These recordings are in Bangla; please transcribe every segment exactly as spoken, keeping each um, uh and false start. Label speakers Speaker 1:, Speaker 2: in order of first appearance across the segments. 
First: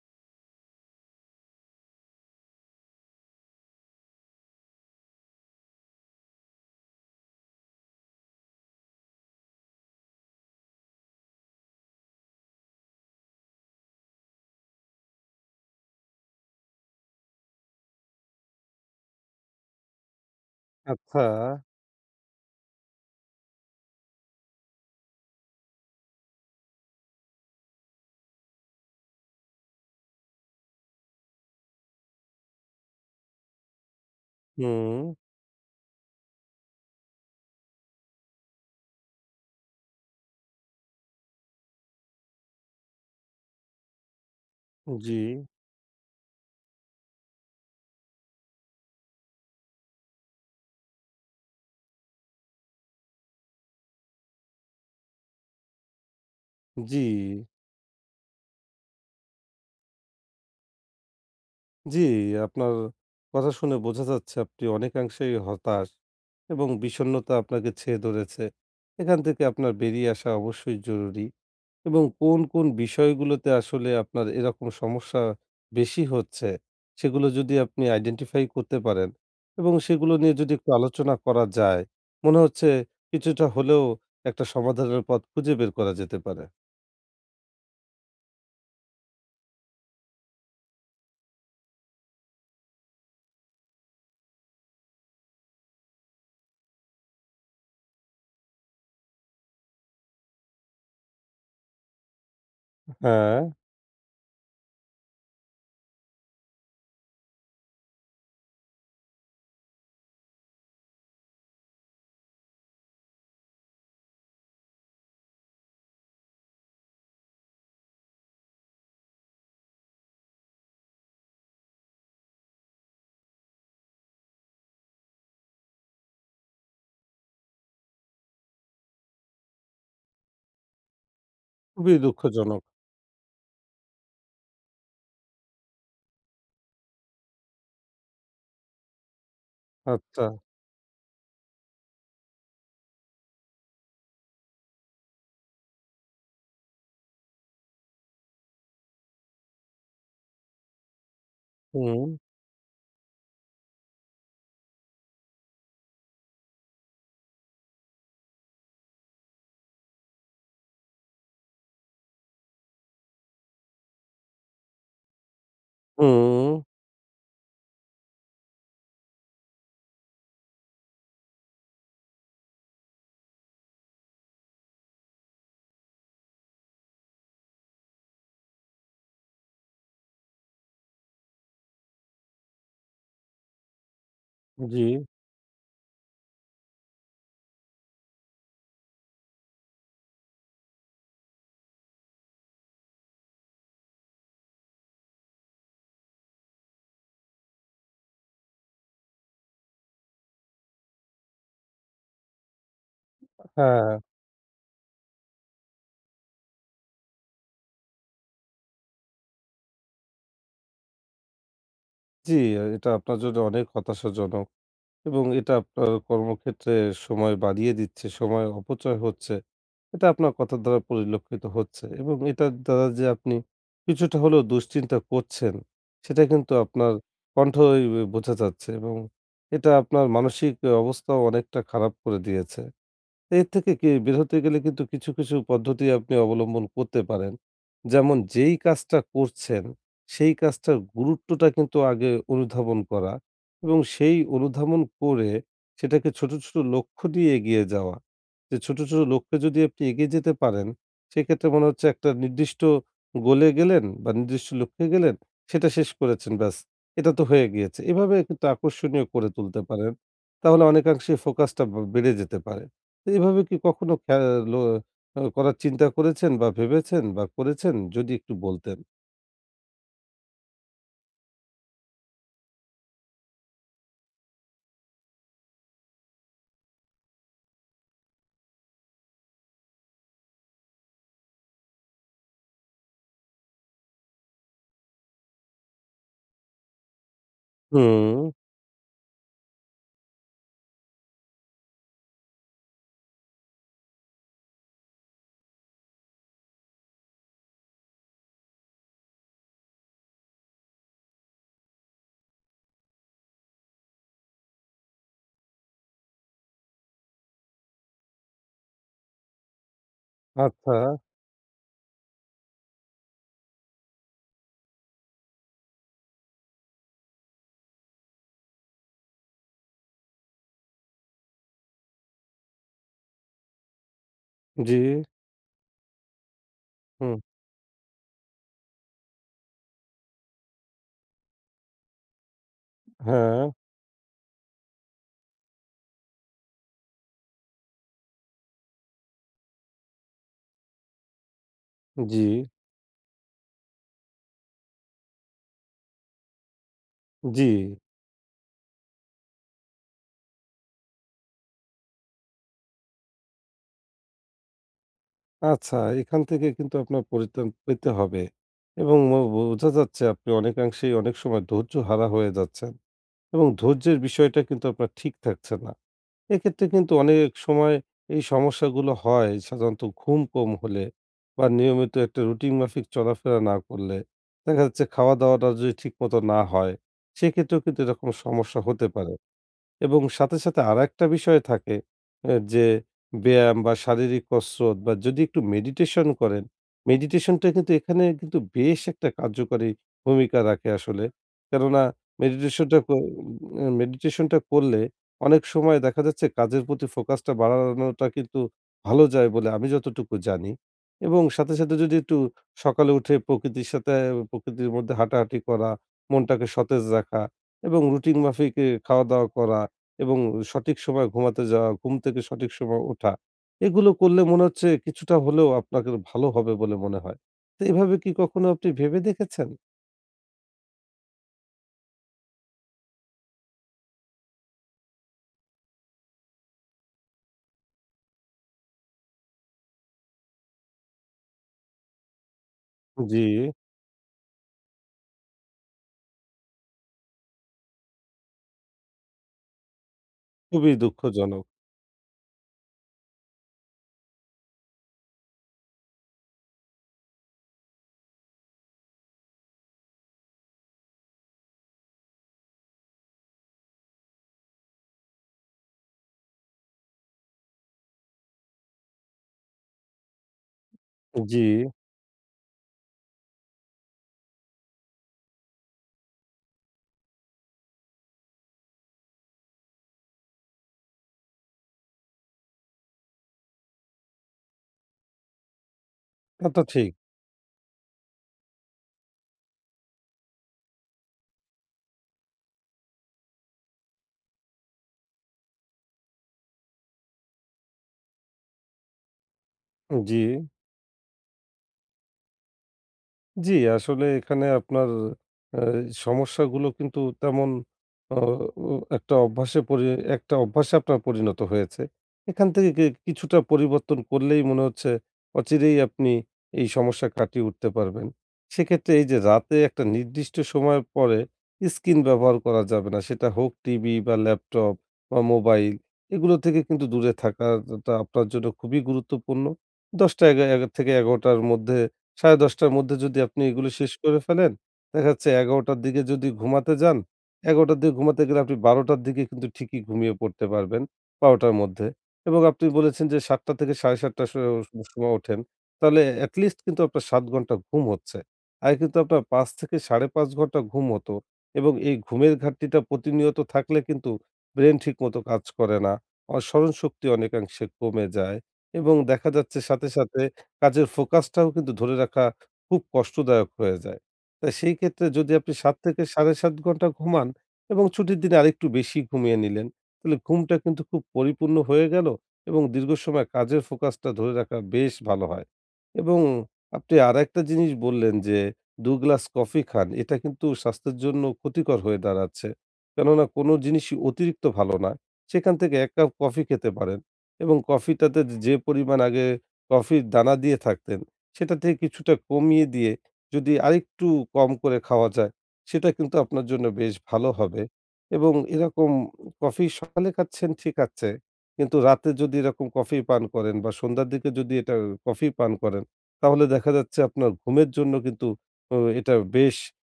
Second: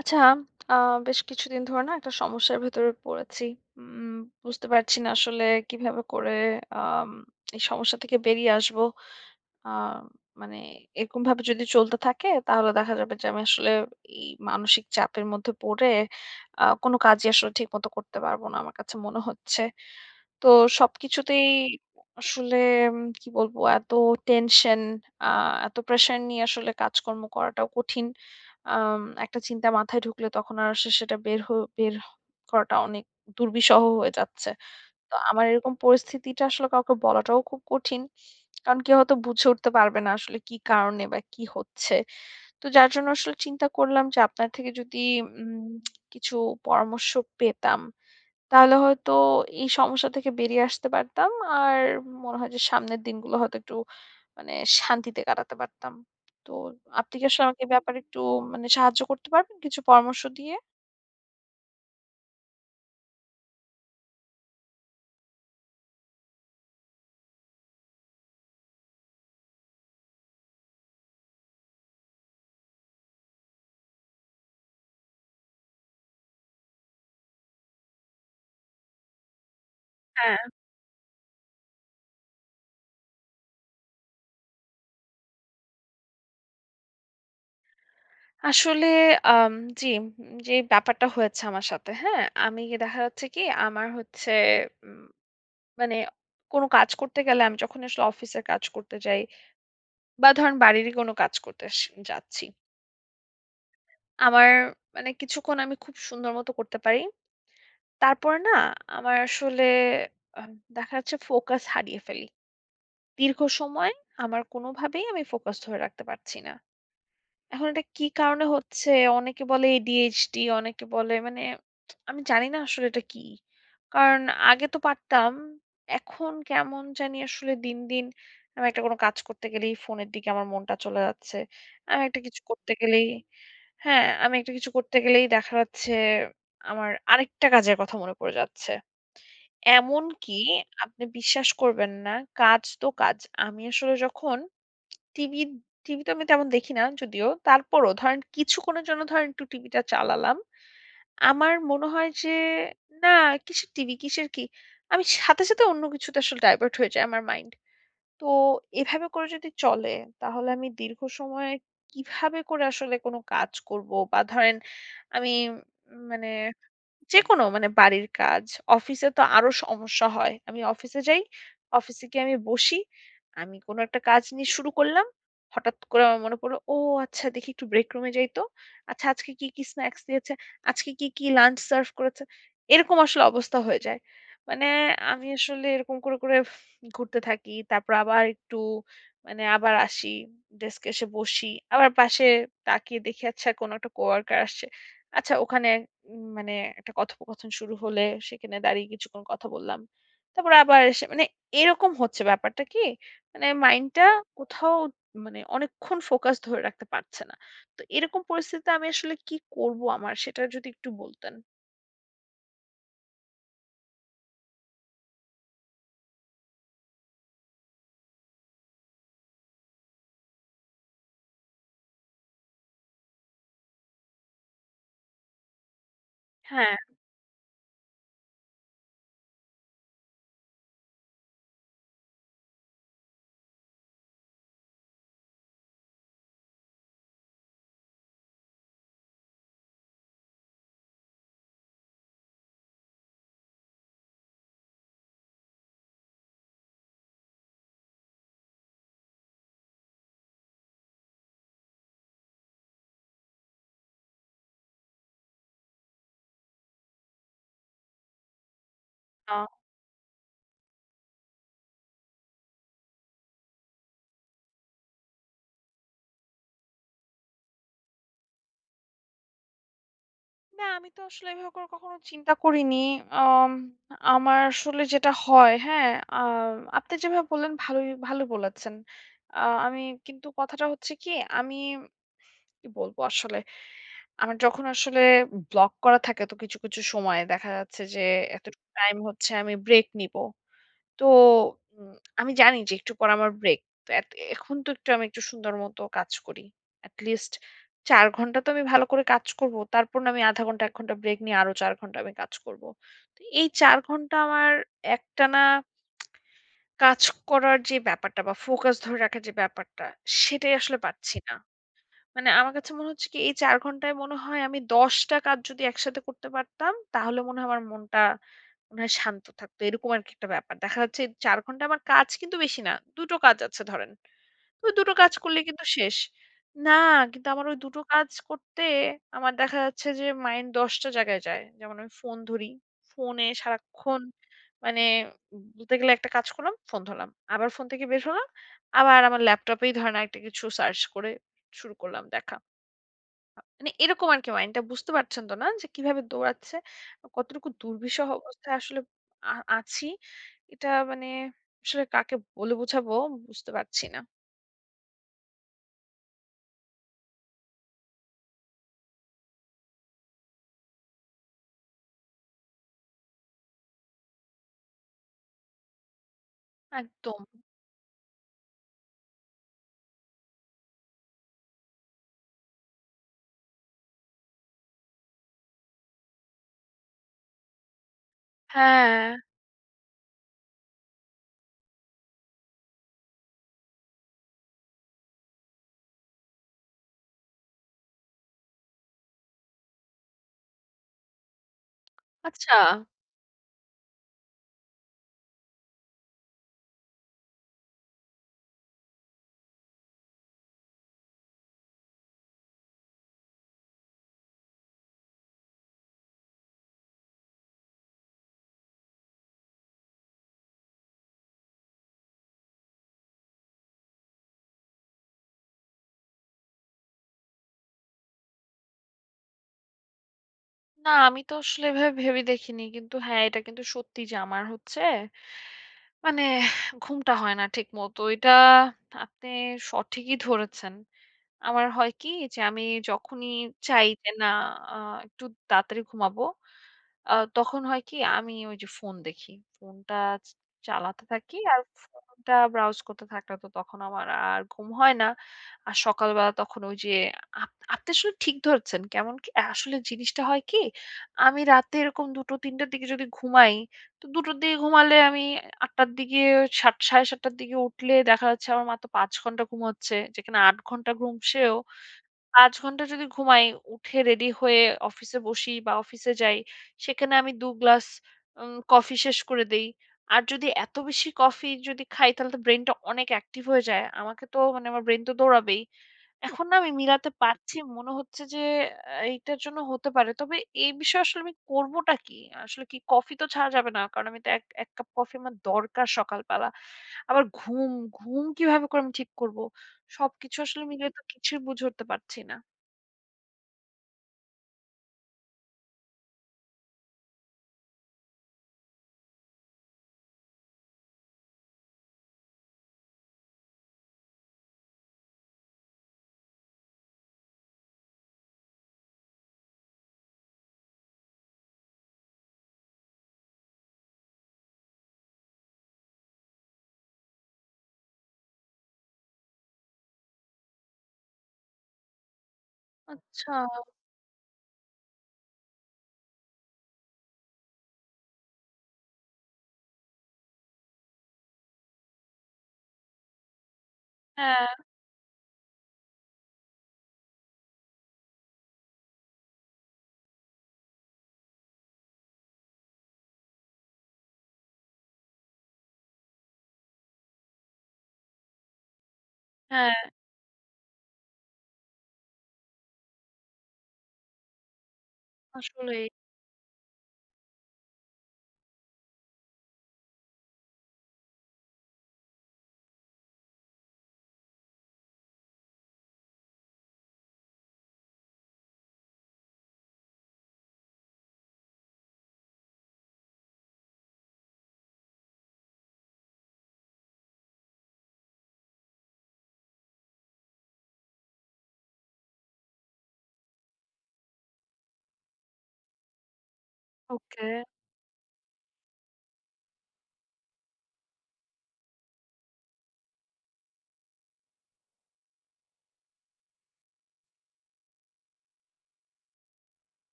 Speaker 1: আচ্ছা, আ বেশ কিছুদিন ধরে না একটা সমস্যার ভেতরে পড়েছি। উম বুঝতে পারছি না আসলে কিভাবে করে আম এই সমস্যা থেকে বেরিয়ে আসবো। আ মানে এরকমভাবে যদি চলতে থাকে তাহলে দেখা যাবে যে আমি আসলে এই মানসিক চাপের মধ্যে পড়ে আ কোনো কাজই আসলে ঠিকমতো করতে পারবো না আমার কাছে মনে হচ্ছে। তো
Speaker 2: আচ্ছা,
Speaker 1: সবকিছুতেই আসলে উম কি বলবো এত টেনশন আ এত প্রেশার নিয়ে আসলে কাজকর্ম করাটাও কঠিন। আম একটা চিন্তা মাথায় ঢুকলে তখন আর সে সেটা বের হ বের হ করাটা অনেক দুর্বিষহ হয়ে যাচ্ছে।
Speaker 2: হুম,
Speaker 1: তো আমার এরকম পরিস্থিতিটা আসলে কাউকে বলাটাও খুব কঠিন। কারণ কেউ হয়তো বুঝে উঠতে পারবে না আসলে কি কারণে বা কি হচ্ছে। তো যার জন্য আসলে চিন্তা করলাম যে আপনার থেকে যদি
Speaker 2: জি,
Speaker 1: উম কিছু পরামর্শ পেতাম। তাহলে হয়তো এই সমস্যা থেকে বেরিয়ে আসতে পারতাম। আর মনে হয় যে সামনের দিনগুলো হয়তো একটু মানে শান্তিতে কাটাতে পারতাম। তো
Speaker 2: জি,
Speaker 1: আপনি কি আসলে আমাকে এ ব্যাপারে একটু মানে সাহায্য করতে পারবেন কিছু পরামর্শ দিয়ে?
Speaker 2: জি, আপনার কথা শুনে বোঝা যাচ্ছে আপনি অনেকাংশেই হতাশ এবং বিষণ্ণতা আপনাকে ছেয়ে ধরেছে। এখান থেকে আপনার বেরিয়ে আসা অবশ্যই জরুরি এবং কোন, কোন বিষয়গুলোতে আসলে আপনার এরকম সমস্যা বেশি হচ্ছে, সেগুলো যদি আপনি আইডেন্টিফাই করতে পারেন এবং সেগুলো নিয়ে
Speaker 1: হ্যাঁ,
Speaker 2: যদি একটু আলোচনা করা যায়, মনে হচ্ছে কিছুটা হলেও একটা সমাধানের পথ খুঁজে বের করা যেতে পারে।
Speaker 1: আসলে আম জি, উম, যে ব্যাপারটা হয়েছে আমার সাথে, হ্যাঁ? আমি দেখা যাচ্ছে কি আমার হচ্ছে উম মানে কোনো কাজ করতে গেলে আমি যখন আসলে অফিসের কাজ করতে যাই বা ধরেন বাড়িরই কোনো কাজ করতে স যাচ্ছি।
Speaker 2: হ্যাঁ,
Speaker 1: আমার মানে কিছুক্ষণ আমি খুব সুন্দর মতো করতে পারি। তারপরে না আমার আসলে আম দেখা যাচ্ছে ফোকাস হারিয়ে ফেলি। দীর্ঘ সময় আমার কোনোভাবেই আমি ফোকাস ধরে রাখতে পারছি না। এখন এটা কি কারণে হচ্ছে? অনেকে বলে এ ডি এইচ ডি, অনেকে বলে মানে আমি জানি না আসলে এটা কি। কারণ আগে তো পারতাম। এখন কেমন জানি আসলে দিন, দিন আমি একটা কোনো কাজ করতে গেলেই ফোনের দিকে আমার মনটা চলে যাচ্ছে।
Speaker 2: খুবই
Speaker 1: আমি একটা কিছু
Speaker 2: দুঃখজনক।
Speaker 1: করতে গেলেই হ্যাঁ, আমি একটা কিছু করতে গেলেই দেখা যাচ্ছে আমার আরেকটা কাজের কথা মনে পড়ে যাচ্ছে।
Speaker 2: আচ্ছা।
Speaker 1: এমনকি আপনি বিশ্বাস করবেন না, কাজ তো কাজ। আমি আসলে যখন টিভি, টিভি তো আমি তেমন দেখি না যদিও। তারপরও ধরেন কিছুক্ষণের জন্য ধরেন একটু টিভিটা চালালাম। আমার মনে
Speaker 2: হুম,
Speaker 1: হয় যে, "না কিসের টিভি, কিসের কি?" আমি সাথে, সাথে অন্য কিছুতে আসলে ডাইভার্ট হয়ে যায় আমার মাইন্ড। তো এভাবে করে যদি চলে তাহলে আমি দীর্ঘ সময় কিভাবে করে আসলে কোন কাজ করব বা ধরেন আমি উম মানে
Speaker 2: হুম,
Speaker 1: যেকোনো মানে বাড়ির কাজ, অফিসে তো আরো সমস্যা হয়। আমি অফিসে যাই, অফিসে গিয়ে আমি বসি। আমি কোনো একটা কাজ নিয়ে শুরু করলাম। হঠাৎ করে আমার মনে পড়লো, "ও আচ্ছা দেখি একটু ব্রেক রুমে যাই তো। আচ্ছা আজকে কি, কি স্ন্যাকস দিয়েছে? আজকে কি, কি লাঞ্চ সার্ভ করেছে?" এরকম আসলে অবস্থা হয়ে যায়। মানে
Speaker 2: জি।
Speaker 1: আমি আসলে এরকম করে, করে ঘুরতে থাকি। তারপর আবার একটু মানে আবার আসি। ডেস্কে এসে বসি। আবার পাশে তাকিয়ে দেখি আচ্ছা কোনো একটা কোয়ার্কার আসছে। আচ্ছা ওখানে উম মানে একটা কথোপকথন শুরু হলে সেখানে দাঁড়িয়ে কিছুক্ষণ কথা বললাম। তারপর আবার এসে মানে এরকম হচ্ছে ব্যাপারটা কি মানে
Speaker 2: হ্যাঁ, হ্যাঁ।
Speaker 1: মাইন্ডটা কোথাও মানে অনেকক্ষণ ফোকাস ধরে রাখতে পারছে না। তো এরকম পরিস্থিতিতে আমি আসলে কি করব আমার সেটা যদি একটু বলতেন।
Speaker 2: জি, এটা আপনার জন্য অনেক হতাশাজনক এবং এটা আপনার কর্মক্ষেত্রে সময় বাড়িয়ে দিচ্ছে, সময় অপচয় হচ্ছে। এটা আপনার কথার দ্বারা পরিলক্ষিত হচ্ছে এবং এটার দ্বারা যে আপনি কিছুটা হলেও দুশ্চিন্তা করছেন, সেটা কিন্তু
Speaker 1: হ্যাঁ,
Speaker 2: আপনার কণ্ঠই বোঝা যাচ্ছে এবং এটা আপনার মানসিক অবস্থাও অনেকটা খারাপ করে দিয়েছে। এর থেকে কি বের হতে গেলে কিন্তু কিছু, কিছু পদ্ধতি আপনি অবলম্বন করতে পারেন। যেমন যেই কাজটা করছেন, সেই কাজটার গুরুত্বটা কিন্তু আগে অনুধাবন করা এবং সেই অনুধাবন করে সেটাকে ছোট, ছোট লক্ষ্য দিয়ে এগিয়ে যাওয়া। যে ছোট, ছোট লক্ষ্যে যদি আপনি এগিয়ে যেতে পারেন, সেক্ষেত্রে মনে হচ্ছে একটা নির্দিষ্ট গোলে গেলেন বা নির্দিষ্ট লক্ষ্যে গেলেন, সেটা শেষ করেছেন ব্যাস। এটা তো হয়ে গিয়েছে। এভাবে কিন্তু আকর্ষণীয় করে
Speaker 1: আ
Speaker 2: তুলতে পারেন। তাহলে অনেকাংশে ফোকাসটা ব বেড়ে যেতে পারে। তো এভাবে কি কখনো খ্যা লো আ করার চিন্তা করেছেন বা ভেবেছেন বা করেছেন? যদি একটু বলতেন।
Speaker 1: না আমি তো আসলে এভাবে করে কখনো চিন্তা করিনি। আম আমার আসলে যেটা হয় হ্যাঁ, আ আপনি যেভাবে বললেন ভালোই ভালো বলেছেন। আ আমি কিন্তু কথাটা হচ্ছে কি আমি কি বলবো আসলে? আমার যখন আসলে ব্লক করা থাকে তো কিছু, কিছু সময় দেখা যাচ্ছে যে
Speaker 2: হুম।
Speaker 1: এতটুকু টাইম হচ্ছে আমি ব্রেক নিবো। তো উম আমি জানি যে একটু পর আমার ব্রেক। তো এত এখন তো একটু আমি একটু সুন্দর মতো কাজ করি। এট লিস্ট চার ঘন্টা তো আমি ভালো করে কাজ করব। তারপর না আমি আধা ঘন্টা এক ঘন্টা ব্রেক নিয়ে আরো চার ঘন্টা আমি কাজ করব। তো এই চার ঘন্টা আমার একটানা কাজ করার যে ব্যাপারটা বা ফোকাস ধরে রাখার যে ব্যাপারটা সেটাই
Speaker 2: আচ্ছা,
Speaker 1: আসলে পারছি না। মানে আমার কাছে মনে হচ্ছে কি এই চার ঘন্টায় মনে হয় আমি দশ টা কাজ যদি একসাথে করতে পারতাম, তাহলে মনে হয় আমার মনটা মনে হয় শান্ত থাকতো। এরকম আরকি একটা ব্যাপার। দেখা যাচ্ছে চার ঘন্টা আমার কাজ কিন্তু বেশি না। দুই টো কাজ আছে ধরেন। তো
Speaker 2: জি,
Speaker 1: দুই টো কাজ করলেই কিন্তু শেষ। না,
Speaker 2: হুম,
Speaker 1: কিন্তু আমার ওই দুই টো কাজ করতে আমার দেখা যাচ্ছে যে মাইন্ড দশ টা জায়গায় যায়। যেমন আমি ফোন ধরি। ফোনে
Speaker 2: হ্যাঁ,
Speaker 1: সারাক্ষণ মানে বলতে গেলে একটা কাজ করলাম, ফোন ধরলাম। আবার ফোন থেকে বের হলাম। আবার আমার ল্যাপটপেই ধরেন আরেকটা কিছু সার্চ করে শুরু করলাম
Speaker 2: জি,
Speaker 1: দেখা। মানে এরকম আরকি মাইন্ডটা বুঝতে পারছেন তো না যে কিভাবে দৌড়াচ্ছে,
Speaker 2: জি।
Speaker 1: কতটুকু দুর্বিষহ অবস্থায় আসলে আ আছি। এটা মানে আসলে কাকে বলে বোঝাবো বুঝতে পারছি না।
Speaker 2: আচ্ছা, এখান থেকে কিন্তু আপনার পরিত্রাণ পেতে হবে এবং মো বোঝা যাচ্ছে আপনি অনেকাংশেই অনেক সময় ধৈর্য হারা হয়ে যাচ্ছেন এবং ধৈর্যের বিষয়টা কিন্তু আপনার ঠিক থাকছে না। এক্ষেত্রে কিন্তু
Speaker 1: একদম।
Speaker 2: অনেক সময় এই সমস্যাগুলো হয় সাধারণত ঘুম কম হলে বা নিয়মিত একটা রুটিন মাফিক চলাফেরা না করলে দেখা যাচ্ছে খাওয়া দাওয়াটা যদি ঠিক মতো না হয় সেক্ষেত্রেও কিন্তু এরকম সমস্যা হতে
Speaker 1: হ্যাঁ,
Speaker 2: পারে এবং সাথে, সাথে আরেকটা বিষয় থাকে এ যে ব্যায়াম বা শারীরিক কসরত বা যদি একটু মেডিটেশন করেন, মেডিটেশনটা কিন্তু এখানে কিন্তু বেশ একটা কার্যকরী ভূমিকা রাখে আসলে। কেননা
Speaker 1: আচ্ছা।
Speaker 2: মেডিটেশনটা ক উম মেডিটেশনটা করলে অনেক সময় দেখা যাচ্ছে কাজের প্রতি ফোকাসটা বাড়ানোটা কিন্তু ভালো যায় বলে আমি যতটুকু জানি। এবং সাথে, সাথে যদি একটু সকালে উঠে প্রকৃতির সাথে প্রকৃতির মধ্যে হাঁটাহাঁটি করা, মনটাকে সতেজ রাখা এবং রুটিন মাফিক এ খাওয়া-দাওয়া করা এবং সঠিক সময় ঘুমাতে যাওয়া, ঘুম থেকে সঠিক সময় ওঠা। এগুলো করলে মনে হচ্ছে কিছুটা হলেও আপনাকে ভালো হবে বলে মনে হয়। তো এভাবে কি কখনো আপনি ভেবে দেখেছেন?
Speaker 1: না আমি তো আসলে এভাবে ভেবে দেখিনি। কিন্তু হ্যাঁ, এটা কিন্তু সত্যি যে আমার হচ্ছে মানে ঘুমটা হয় না ঠিকমতো। এটা আপনি সঠিকই ধরেছেন। আমার হয় কি যে আমি
Speaker 2: জি,
Speaker 1: যখনই চাই যে না আ একটু তাড়াতাড়ি ঘুমাবো আ তখন হয় কি? আমি ওই যে ফোন দেখি। ফোনটা চ
Speaker 2: খুবই
Speaker 1: চালাতে থাকি
Speaker 2: দুঃখজনক।
Speaker 1: আর ফোনটা ব্রাউজ করতে থাকলে তো তখন আমার আর ঘুম হয় না। আর সকালবেলা তখন ওই যে আপ আপনি আসলে ঠিক ধরেছেন। কেমন কি আসলে জিনিসটা হয় কি? আমি রাতে এরকম ২ঃ০০-৩ঃ শূন্য শূন্য র দিকে যদি ঘুমাই, তো ২ঃ শূন্য শূন্য র দিকে ঘুমালে আমি ৮ঃ শূন্য শূন্য র দিকে ৭ঃ শূন্য শূন্য সাড়ে সাত র দিকে উঠলে দেখা যাচ্ছে আমার মাত্র পাঁচ ঘন্টা ঘুম হচ্ছে। যেখানে আট ঘন্টা ঘুম
Speaker 2: জি,
Speaker 1: সেও পাঁচ ঘন্টা যদি ঘুমাই, উঠে রেডি হয়ে অফিসে বসি বা অফিসে যাই, সেখানে আমি দুই গ্লাস উম কফি শেষ করে দেই। আর যদি এত বেশি কফি যদি খাই তাহলে তো ব্রেইনটা অনেক অ্যাক্টিভ হয়ে যায়। আমাকে তো মানে আমার ব্রেইন তো দৌড়াবেই। এখন
Speaker 2: তা
Speaker 1: না
Speaker 2: তো
Speaker 1: আমি
Speaker 2: ঠিক।
Speaker 1: মিলাতে পারছি। মনে হচ্ছে যে আ এইটার জন্য হতে পারে। তবে এই বিষয়ে আসলে আমি করবোটা কি? আসলে কি কফি তো ছাড়া যাবে না। কারণ আমি তো এক ১ কাপ কফি আমার দরকার সকালবেলা। আবার ঘুম, ঘুম কিভাবে করে আমি ঠিক করব?
Speaker 2: জি।
Speaker 1: সবকিছু আসলে মিলিয়ে তো কিছুই বুঝে উঠতে পারছি না।
Speaker 2: জি, আসলে এখানে আপনার আ সমস্যাগুলো কিন্তু তেমন অ ও একটা অভ্যাসে পরি একটা অভ্যাসে আপনার পরিণত হয়েছে। এখান থেকে কি কিছুটা পরিবর্তন করলেই মনে হচ্ছে অচিরেই আপনি এই সমস্যা কাটিয়ে উঠতে পারবেন। সেক্ষেত্রে এই যে রাতে একটা নির্দিষ্ট সময়ের পরে স্ক্রিন ব্যবহার করা যাবে না। সেটা হোক টিভি বা ল্যাপটপ বা মোবাইল এগুলো থেকে কিন্তু দূরে থাকাটা আপনার জন্য খুবই গুরুত্বপূর্ণ। ১০টা এগা এগা থেকে এগারো টার মধ্যে সাড়ে দশটা র মধ্যে যদি
Speaker 1: আচ্ছা।
Speaker 2: আপনি এগুলো শেষ করে ফেলেন, দেখা যাচ্ছে এগারোটা র দিকে যদি ঘুমাতে যান, এগারোটা র দিকে ঘুমাতে গেলে আপনি বারোটা র দিকে কিন্তু ঠিকই ঘুমিয়ে পড়তে পারবেন, বারোটা র মধ্যে। এবং আপনি বলেছেন যে ৭ঃ শূন্য শূন্য থেকে সাড়ে সাতটা স
Speaker 1: হ্যাঁ,
Speaker 2: সময় ওঠেন। তাহলে এট লিস্ট কিন্তু আপনার সাত ঘন্টা ঘুম হচ্ছে। আগে কিন্তু আপনার পাঁচ থেকে সাড়ে পাঁচ ঘন্টা ঘুম হতো এবং এই ঘুমের ঘাটতিটা প্রতিনিয়ত থাকলে কিন্তু ব্রেন ঠিকমতো কাজ করে না। অ স্মরণশক্তি অনেকাংশে কমে যায় এবং দেখা যাচ্ছে
Speaker 1: হ্যাঁ,
Speaker 2: সাথে, সাথে কাজের ফোকাসটাও কিন্তু ধরে রাখা খুব কষ্টদায়ক হয়ে যায়। তা সেই ক্ষেত্রে যদি আপনি সাত
Speaker 1: আসলেই।
Speaker 2: থেকে সাড়ে সাত ঘন্টা ঘুমান এবং ছুটির দিনে আরেকটু বেশি ঘুমিয়ে নিলেন, তাহলে ঘুমটা কিন্তু খুব পরিপূর্ণ হয়ে গেল এবং দীর্ঘ সময় কাজের ফোকাসটা ধরে রাখা বেশ ভালো হয়। এবং আপনি আরেকটা জিনিস বললেন যে দুই গ্লাস কফি খান। এটা কিন্তু স্বাস্থ্যের জন্য ক্ষতিকর হয়ে দাঁড়াচ্ছে। কেননা কোনো জিনিসই অতিরিক্ত ভালো না। সেখান থেকে এক কাপ কফি খেতে পারেন এবং কফিটাতে যে পরিমাণ আগে কফির দানা দিয়ে থাকতেন, সেটা থেকে কিছুটা কমিয়ে দিয়ে যদি আরেকটু কম করে খাওয়া যায়, সেটা কিন্তু আপনার জন্য বেশ
Speaker 1: ওকে।
Speaker 2: ভালো হবে এবং এরকম কফি সকালে খাচ্ছেন ঠিক আছে। কিন্তু রাতে যদি এরকম কফি পান করেন বা সন্ধ্যার দিকে যদি এটা কফি পান করেন, তাহলে দেখা যাচ্ছে আপনার ঘুমের জন্য কিন্তু ও এটা বেশ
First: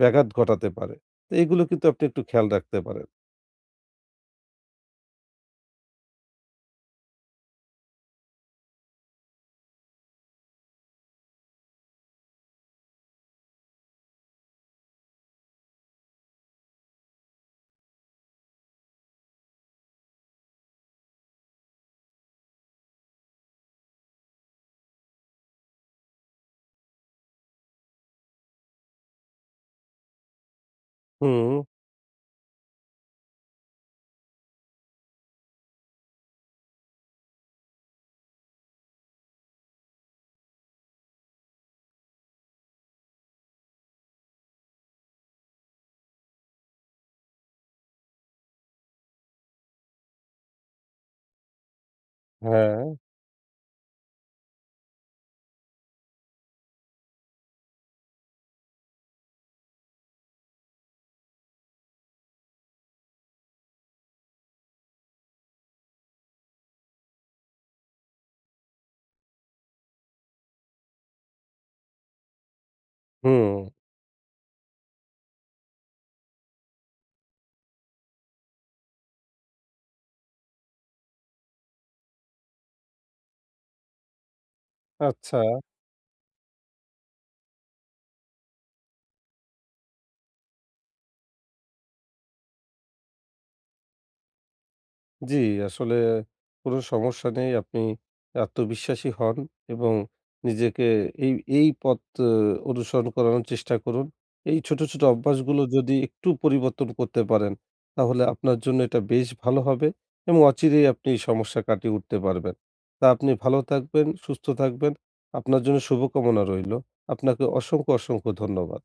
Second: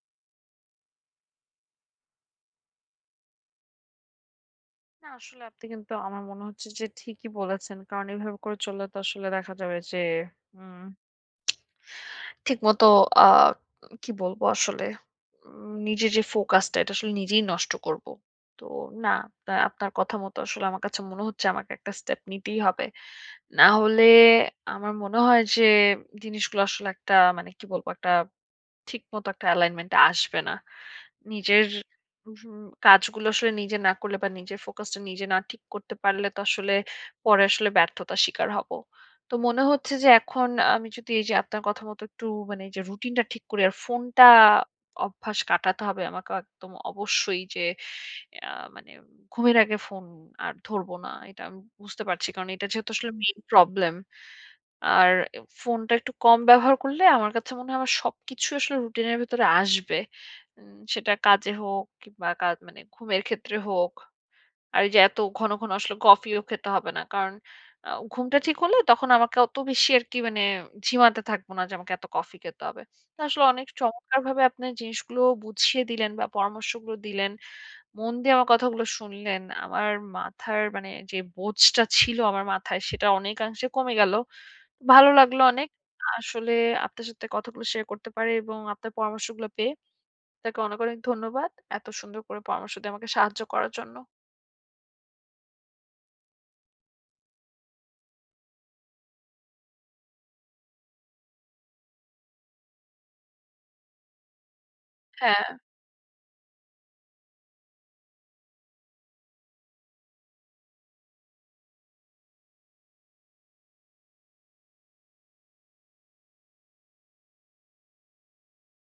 Speaker 2: ব্যাঘাত ঘটাতে পারে। তো এগুলো কিন্তু আপনি একটু খেয়াল রাখতে পারেন।
Speaker 1: না আসলে আপনি কিন্তু আমার মনে হচ্ছে যে ঠিকই বলেছেন। কারণ এভাবে করে চললে তো আসলে দেখা যাবে যে উম ঠিকমতো আ কি বলবো আসলে উম নিজের যে ফোকাসটা এটা আসলে নিজেই নষ্ট করব। তো না আপনা আপনার কথা মতো আসলে আমার কাছে মনে হচ্ছে আমাকে একটা স্টেপ নিতেই হবে। না হলে আমার মনে হয় যে জিনিসগুলো আসলে একটা মানে কি বলবো একটা ঠিকমতো একটা অ্যালাইনমেন্ট আসবে না।
Speaker 2: হুম,
Speaker 1: নিজের উম কাজগুলো আসলে নিজে না করলে বা নিজের ফোকাসটা নিজে না ঠিক করতে পারলে তো আসলে পরে আসলে ব্যর্থতার শিকার হব। তো মনে হচ্ছে যে এখন আমি যদি এই যে আপনার কথা মতো একটু মানে এই যে রুটিনটা ঠিক করি আর ফোনটা অভ্যাস কাটাতে হবে আমাকে একদম অবশ্যই যে আ মানে ঘুমের আগে ফোন আর ধরব না। এটা আমি বুঝতে পারছি। কারণ এটা
Speaker 2: হ্যাঁ,
Speaker 1: যেহেতু আসলে মেইন প্রবলেম। আর ফোনটা একটু কম ব্যবহার করলে আমার কাছে মনে হয় আমার সবকিছু আসলে রুটিনের ভেতরে আসবে। উম সেটা কাজে হোক কিংবা কাজ মানে ঘুমের ক্ষেত্রে হোক। আর এই যে এত ঘন, ঘন আসলে কফিও খেতে হবে না। কারণ আ ঘুমটা ঠিক হলে তখন আমাকে অত বেশি আরকি মানে ঝিমাতে থাকবো না যে আমাকে এত কফি খেতে হবে। তো আসলে
Speaker 2: হুম,
Speaker 1: অনেক চমৎকারভাবে আপনি জিনিসগুলো বুঝিয়ে দিলেন বা পরামর্শগুলো দিলেন। মন দিয়ে আমার কথাগুলো শুনলেন। আমার মাথার মানে যে বোঝটা ছিল আমার মাথায় সেটা অনেকাংশে কমে গেল। ভালো
Speaker 2: আচ্ছা।
Speaker 1: লাগলো অনেক। আসলে আপনার সাথে কথাগুলো শেয়ার করতে পারে এবং আপনার পরামর্শগুলো পেয়ে আপনাকে অনেক, অনেক ধন্যবাদ। এত সুন্দর করে পরামর্শ দিয়ে আমাকে সাহায্য করার জন্য।
Speaker 2: জি, আসলে কোনো সমস্যা নেই। আপনি আত্মবিশ্বাসী হন এবং নিজেকে এই, এই পথ আ অনুসরণ করানোর চেষ্টা করুন। এই ছোট, ছোট
Speaker 1: হ্যাঁ।
Speaker 2: অভ্যাসগুলো যদি একটু পরিবর্তন করতে পারেন, তাহলে আপনার জন্য এটা বেশ ভালো হবে এবং অচিরেই আপনি এই সমস্যা কাটিয়ে উঠতে পারবেন। তা আপনি ভালো থাকবেন, সুস্থ থাকবেন। আপনার জন্য শুভকামনা রইলো। আপনাকে অসংখ্য, অসংখ্য ধন্যবাদ।